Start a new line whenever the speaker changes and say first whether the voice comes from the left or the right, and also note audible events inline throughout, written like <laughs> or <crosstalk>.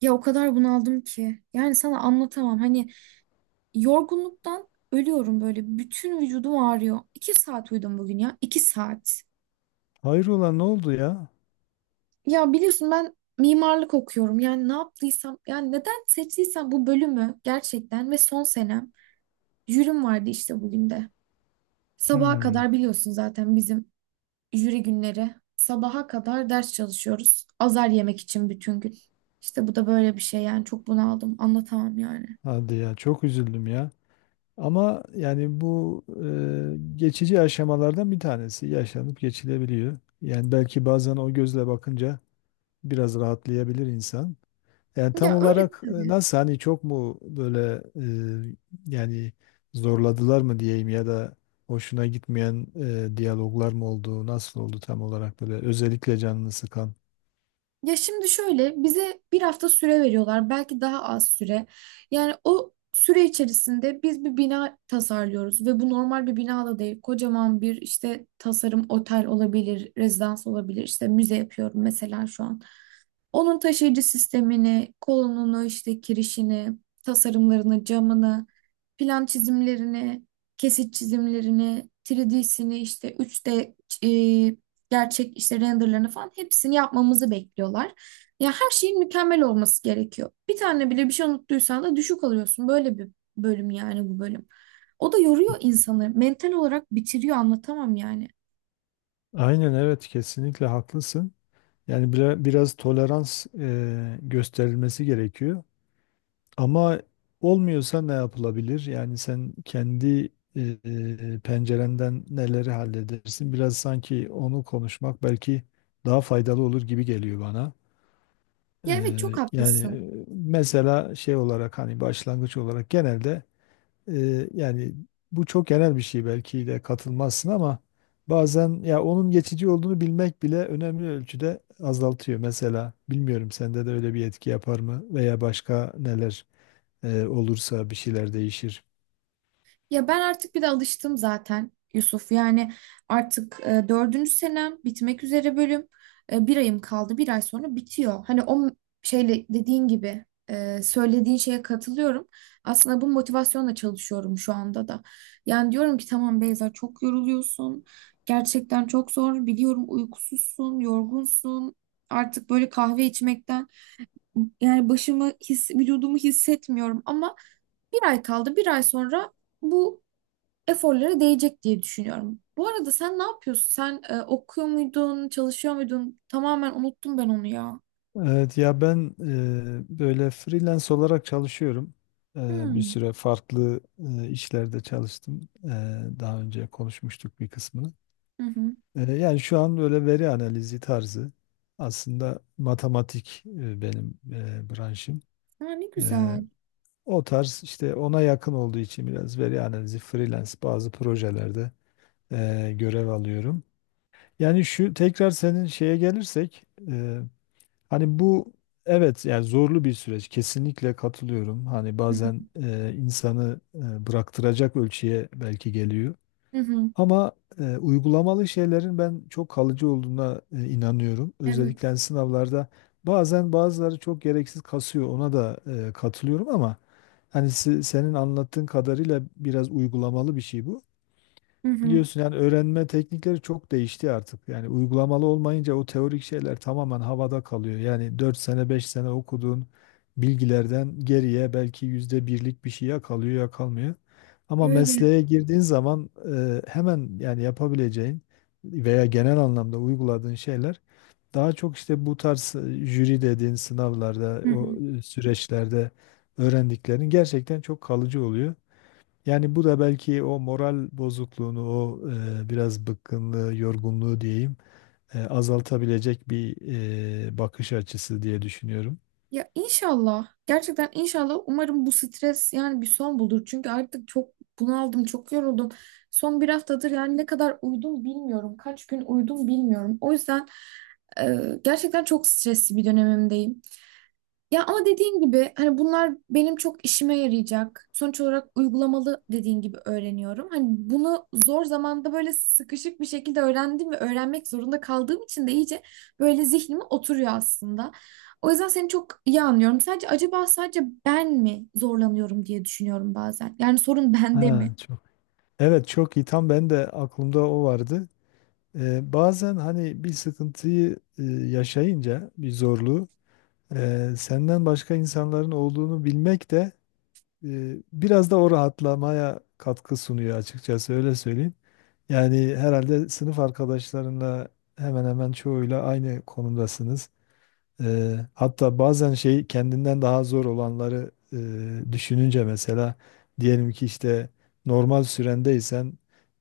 right: Ya o kadar bunaldım ki. Yani sana anlatamam. Hani yorgunluktan ölüyorum böyle. Bütün vücudum ağrıyor. İki saat uyudum bugün ya. İki saat.
left: Hayrola ne oldu ya?
right: Ya biliyorsun ben mimarlık okuyorum. Yani ne yaptıysam, yani neden seçtiysem bu bölümü gerçekten ve son senem jürim vardı işte bugün de. Sabaha
left: Hmm,
right: kadar biliyorsun zaten bizim jüri günleri. Sabaha kadar ders çalışıyoruz. Azar yemek için bütün gün. İşte bu da böyle bir şey yani çok bunaldım. Anlatamam yani.
left: hadi ya çok üzüldüm ya. Ama yani bu geçici aşamalardan bir tanesi yaşanıp geçilebiliyor. Yani belki bazen o gözle bakınca biraz rahatlayabilir insan. Yani tam
right: Ya öyle.
left: olarak nasıl hani çok mu böyle e, yani zorladılar mı diyeyim ya da hoşuna gitmeyen diyaloglar mı oldu? Nasıl oldu tam olarak böyle özellikle canını sıkan?
right: Ya şimdi şöyle bize bir hafta süre veriyorlar belki daha az süre. Yani o süre içerisinde biz bir bina tasarlıyoruz ve bu normal bir bina da değil. Kocaman bir işte tasarım otel olabilir, rezidans olabilir, işte müze yapıyorum mesela şu an. Onun taşıyıcı sistemini, kolonunu, işte kirişini, tasarımlarını, camını, plan çizimlerini, kesit çizimlerini, 3D'sini, işte 3D gerçek işte renderlarını falan hepsini yapmamızı bekliyorlar. Ya her şeyin mükemmel olması gerekiyor. Bir tane bile bir şey unuttuysan da düşük alıyorsun. Böyle bir bölüm yani bu bölüm. O da yoruyor insanı. Mental olarak bitiriyor anlatamam yani.
left: Aynen evet kesinlikle haklısın. Yani biraz tolerans gösterilmesi gerekiyor. Ama olmuyorsa ne yapılabilir? Yani sen kendi pencerenden neleri halledersin? Biraz sanki onu konuşmak belki daha faydalı olur gibi geliyor bana. E,
right: Ya evet çok
left: yani
right: haklısın.
left: mesela şey olarak hani başlangıç olarak genelde yani bu çok genel bir şey belki de katılmazsın ama bazen ya onun geçici olduğunu bilmek bile önemli ölçüde azaltıyor. Mesela bilmiyorum sende de öyle bir etki yapar mı veya başka neler olursa bir şeyler değişir.
right: Ya ben artık bir de alıştım zaten Yusuf. Yani artık dördüncü senem bitmek üzere bölüm. Bir ayım kaldı. Bir ay sonra bitiyor. Şeyle dediğin gibi söylediğin şeye katılıyorum. Aslında bu motivasyonla çalışıyorum şu anda da. Yani diyorum ki tamam Beyza çok yoruluyorsun. Gerçekten çok zor. Biliyorum uykusuzsun, yorgunsun. Artık böyle kahve içmekten yani vücudumu hissetmiyorum ama bir ay kaldı. Bir ay sonra bu eforlara değecek diye düşünüyorum. Bu arada sen ne yapıyorsun? Sen okuyor muydun, çalışıyor muydun? Tamamen unuttum ben onu ya.
left: Evet ya ben böyle freelance olarak çalışıyorum. E, bir
right: Hmm.
left: süre farklı işlerde çalıştım. Daha önce konuşmuştuk bir kısmını.
right: Hı hı.
left: Yani şu an böyle veri analizi tarzı aslında matematik benim branşım.
right: Ha, ne
left: E,
right: güzel.
left: o tarz işte ona yakın olduğu için biraz veri analizi freelance bazı projelerde görev alıyorum. Yani şu tekrar senin şeye gelirsek e, hani bu evet yani zorlu bir süreç kesinlikle katılıyorum. Hani
right: Hı hı.
left: bazen insanı bıraktıracak ölçüye belki geliyor.
right: Hı hı.
left: Ama uygulamalı şeylerin ben çok kalıcı olduğuna inanıyorum. Özellikle
right: Evet.
left: hani sınavlarda bazen bazıları çok gereksiz kasıyor. Ona da katılıyorum ama hani senin anlattığın kadarıyla biraz uygulamalı bir şey bu.
right: Hı hı.
left: Biliyorsun yani öğrenme teknikleri çok değişti artık. Yani uygulamalı olmayınca o teorik şeyler tamamen havada kalıyor. Yani 4 sene 5 sene okuduğun bilgilerden geriye belki %1'lik bir şey ya kalıyor ya kalmıyor. Ama
right: Öyle.
left: mesleğe girdiğin zaman hemen yani yapabileceğin veya genel anlamda uyguladığın şeyler daha çok işte bu tarz jüri dediğin sınavlarda
right: Hı
left: o
right: hı.
left: süreçlerde öğrendiklerin gerçekten çok kalıcı oluyor. Yani bu da belki o moral bozukluğunu, o biraz bıkkınlığı, yorgunluğu diyeyim, azaltabilecek bir bakış açısı diye düşünüyorum.
right: Ya inşallah. Gerçekten inşallah. Umarım bu stres yani bir son bulur. Çünkü artık çok bunaldım, çok yoruldum. Son bir haftadır yani ne kadar uyudum bilmiyorum. Kaç gün uyudum bilmiyorum. O yüzden gerçekten çok stresli bir dönemimdeyim. Ya ama dediğin gibi hani bunlar benim çok işime yarayacak. Sonuç olarak uygulamalı dediğin gibi öğreniyorum. Hani bunu zor zamanda böyle sıkışık bir şekilde öğrendim ve öğrenmek zorunda kaldığım için de iyice böyle zihnime oturuyor aslında. O yüzden seni çok iyi anlıyorum. Sadece acaba sadece ben mi zorlanıyorum diye düşünüyorum bazen. Yani sorun bende
left: Ha,
right: mi?
left: çok. Evet çok iyi. Tam ben de aklımda o vardı. Bazen hani bir sıkıntıyı yaşayınca, bir zorluğu, senden başka insanların olduğunu bilmek de biraz da o rahatlamaya katkı sunuyor açıkçası öyle söyleyeyim. Yani herhalde sınıf arkadaşlarınla hemen hemen çoğuyla aynı konumdasınız. Hatta bazen şey kendinden daha zor olanları düşününce mesela diyelim ki işte normal sürendeysen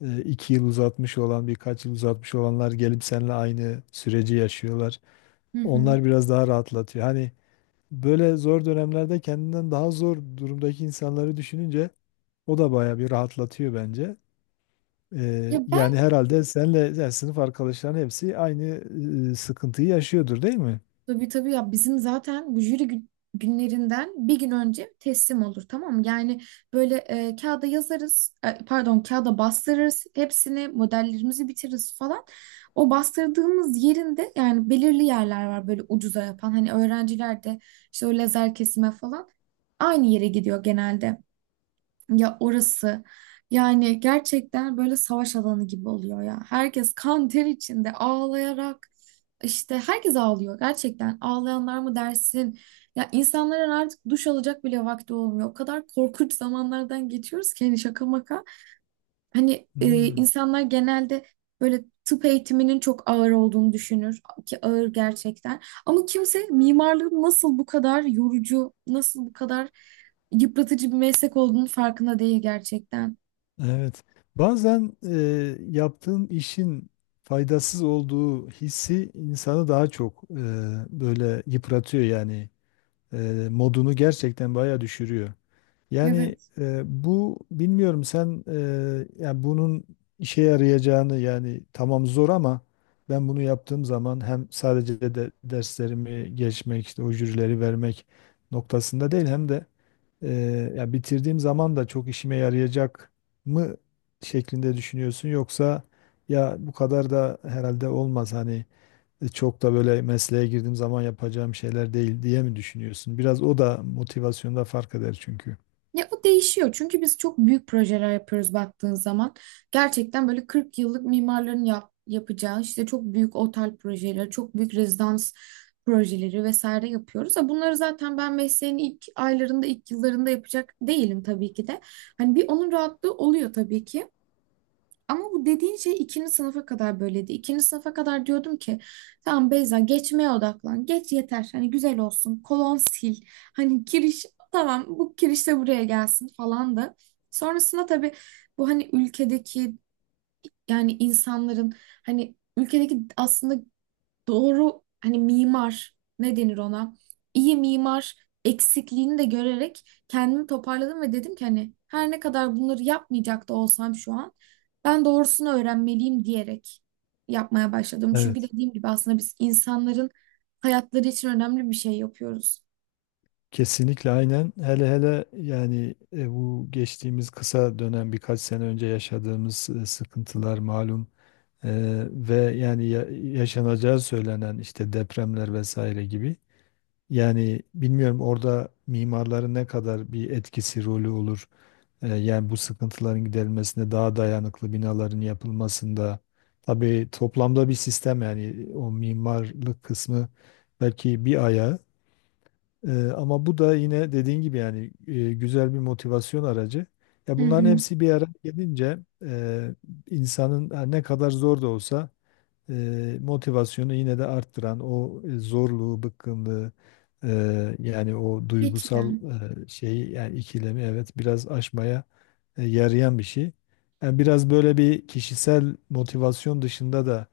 left: 2 yıl uzatmış olan birkaç yıl uzatmış olanlar gelip seninle aynı süreci yaşıyorlar.
right: Hı hı.
left: Onlar biraz daha rahatlatıyor. Hani böyle zor dönemlerde kendinden daha zor durumdaki insanları düşününce o da bayağı bir rahatlatıyor bence.
right: Ya
left: Ee,
right: ben.
left: yani herhalde senle yani sınıf arkadaşların hepsi aynı sıkıntıyı yaşıyordur değil mi?
right: Tabii, tabii, ya bizim zaten günlerinden bir gün önce teslim olur tamam mı? Yani böyle kağıda yazarız, pardon, kağıda bastırırız hepsini, modellerimizi bitiririz falan. O bastırdığımız yerinde yani belirli yerler var böyle ucuza yapan hani öğrenciler de işte o lazer kesime falan aynı yere gidiyor genelde. Ya orası yani gerçekten böyle savaş alanı gibi oluyor ya. Herkes kan ter içinde ağlayarak işte herkes ağlıyor gerçekten. Ağlayanlar mı dersin? Ya insanların artık duş alacak bile vakti olmuyor. O kadar korkunç zamanlardan geçiyoruz ki hani şaka maka. Hani
left: Hmm,
right: insanlar genelde böyle tıp eğitiminin çok ağır olduğunu düşünür ki ağır gerçekten. Ama kimse mimarlığın nasıl bu kadar yorucu, nasıl bu kadar yıpratıcı bir meslek olduğunu farkında değil gerçekten.
left: evet. Bazen yaptığın işin faydasız olduğu hissi insanı daha çok böyle yıpratıyor yani. Modunu gerçekten bayağı düşürüyor. Yani
right: Evet.
left: bu bilmiyorum sen yani bunun işe yarayacağını yani tamam zor ama ben bunu yaptığım zaman hem sadece de derslerimi geçmek işte o jürileri vermek noktasında değil hem de e, ya bitirdiğim zaman da çok işime yarayacak mı şeklinde düşünüyorsun yoksa ya bu kadar da herhalde olmaz hani çok da böyle mesleğe girdiğim zaman yapacağım şeyler değil diye mi düşünüyorsun? Biraz o da motivasyonda fark eder çünkü.
right: Ya o değişiyor çünkü biz çok büyük projeler yapıyoruz baktığın zaman. Gerçekten böyle 40 yıllık mimarların yapacağı işte çok büyük otel projeleri, çok büyük rezidans projeleri vesaire yapıyoruz. Ha, bunları zaten ben mesleğin ilk aylarında, ilk yıllarında yapacak değilim tabii ki de. Hani bir onun rahatlığı oluyor tabii ki. Ama bu dediğin şey ikinci sınıfa kadar böyleydi. İkinci sınıfa kadar diyordum ki tamam Beyza geçmeye odaklan. Geç yeter. Hani güzel olsun. Kolon sil. Hani giriş tamam bu kiriş de buraya gelsin falan da. Sonrasında tabii bu hani ülkedeki yani insanların hani ülkedeki aslında doğru hani mimar ne denir ona? İyi mimar eksikliğini de görerek kendimi toparladım ve dedim ki hani her ne kadar bunları yapmayacak da olsam şu an ben doğrusunu öğrenmeliyim diyerek yapmaya başladım. Çünkü
left: Evet.
right: dediğim gibi aslında biz insanların hayatları için önemli bir şey yapıyoruz.
left: Kesinlikle aynen. Hele hele yani bu geçtiğimiz kısa dönem birkaç sene önce yaşadığımız sıkıntılar malum E, ve yani yaşanacağı söylenen işte depremler vesaire gibi. Yani bilmiyorum orada mimarların ne kadar bir etkisi rolü olur. Yani bu sıkıntıların giderilmesinde daha dayanıklı binaların yapılmasında tabii toplamda bir sistem yani o mimarlık kısmı belki bir ayağı. Ama bu da yine dediğin gibi yani güzel bir motivasyon aracı. Ya
right: Hı
left: bunların
right: hı.
left: hepsi bir araya gelince e, insanın ha, ne kadar zor da olsa motivasyonu yine de arttıran o zorluğu, bıkkınlığı yani o
right: Hiç
left: duygusal
right: İrem.
left: şeyi yani ikilemi evet biraz aşmaya yarayan bir şey. Yani biraz böyle bir kişisel motivasyon dışında da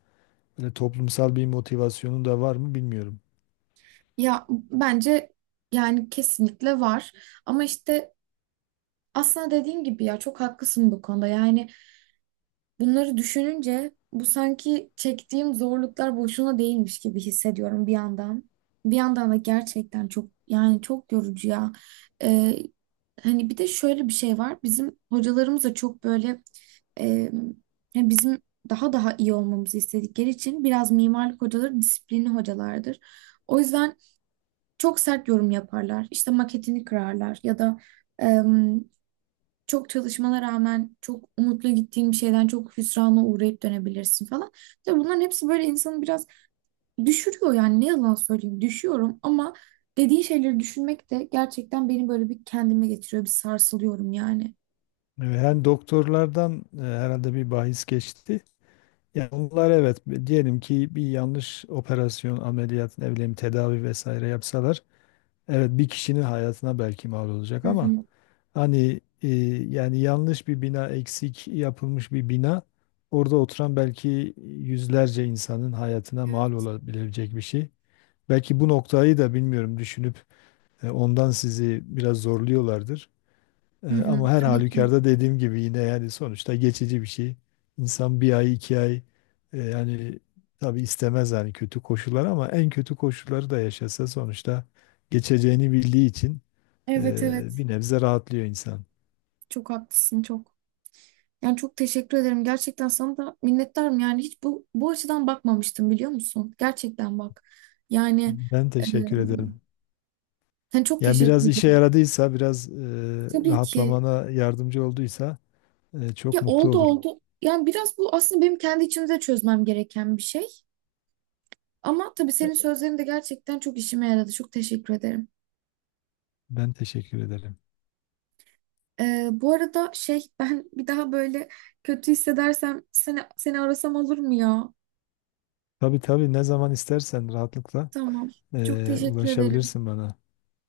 left: böyle toplumsal bir motivasyonun da var mı bilmiyorum.
right: Ya bence yani kesinlikle var. Ama işte aslında dediğin gibi ya çok haklısın bu konuda. Yani bunları düşününce bu sanki çektiğim zorluklar boşuna değilmiş gibi hissediyorum bir yandan. Bir yandan da gerçekten çok yani çok yorucu ya. Ee, Hani bir de şöyle bir şey var. Bizim hocalarımız da çok böyle e, yani bizim daha iyi olmamızı istedikleri için biraz mimarlık hocaları disiplinli hocalardır. O yüzden çok sert yorum yaparlar. İşte maketini kırarlar ya da çok çalışmana rağmen çok umutlu gittiğin bir şeyden çok hüsrana uğrayıp dönebilirsin falan. Tabii bunların hepsi böyle insanı biraz düşürüyor yani ne yalan söyleyeyim düşüyorum ama dediğin şeyleri düşünmek de gerçekten beni böyle bir kendime getiriyor, bir sarsılıyorum yani.
left: Hem doktorlardan herhalde bir bahis geçti. Yani onlar evet diyelim ki bir yanlış operasyon, ameliyat, ne bileyim tedavi vesaire yapsalar evet bir kişinin hayatına belki mal olacak
right: Hı
left: ama
right: hı.
left: hani yani yanlış bir bina eksik yapılmış bir bina orada oturan belki yüzlerce insanın hayatına mal
right: Evet.
left: olabilecek bir şey. Belki bu noktayı da bilmiyorum düşünüp ondan sizi biraz zorluyorlardır. E,
right: Hı hı.
left: ama her
right: Tabii ki.
left: halükarda dediğim gibi yine yani sonuçta geçici bir şey. İnsan bir ay 2 ay yani tabii istemez yani kötü koşullar ama en kötü koşulları da yaşasa sonuçta geçeceğini bildiği için
right: Evet, evet,
left: bir nebze rahatlıyor insan.
right: çok haklısın çok. Yani çok teşekkür ederim. Gerçekten sana da minnettarım. Yani hiç bu açıdan bakmamıştım biliyor musun? Gerçekten bak. Yani
left: Ben
right: e,
left: teşekkür ederim.
right: sen çok
left: Yani
right: teşekkür
left: biraz işe
right: ederim.
left: yaradıysa, biraz
right: Tabii ki.
left: rahatlamana yardımcı olduysa çok
right: Ya
left: mutlu
right: oldu,
left: olurum.
right: oldu. Yani biraz bu aslında benim kendi içimde de çözmem gereken bir şey. Ama tabii senin sözlerin de gerçekten çok işime yaradı. Çok teşekkür ederim.
left: Ben teşekkür ederim.
right: Bu arada şey <laughs> ben bir daha böyle kötü hissedersem seni arasam olur mu ya?
left: Tabii tabii ne zaman istersen rahatlıkla
right: Tamam. Çok teşekkür ederim.
left: ulaşabilirsin bana.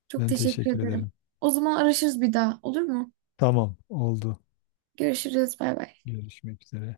right: Çok
left: Ben
right: teşekkür
left: teşekkür
right: ederim.
left: ederim.
right: O zaman araşırız bir daha olur mu?
left: Tamam, oldu.
right: Görüşürüz. Bay bay.
left: Görüşmek üzere.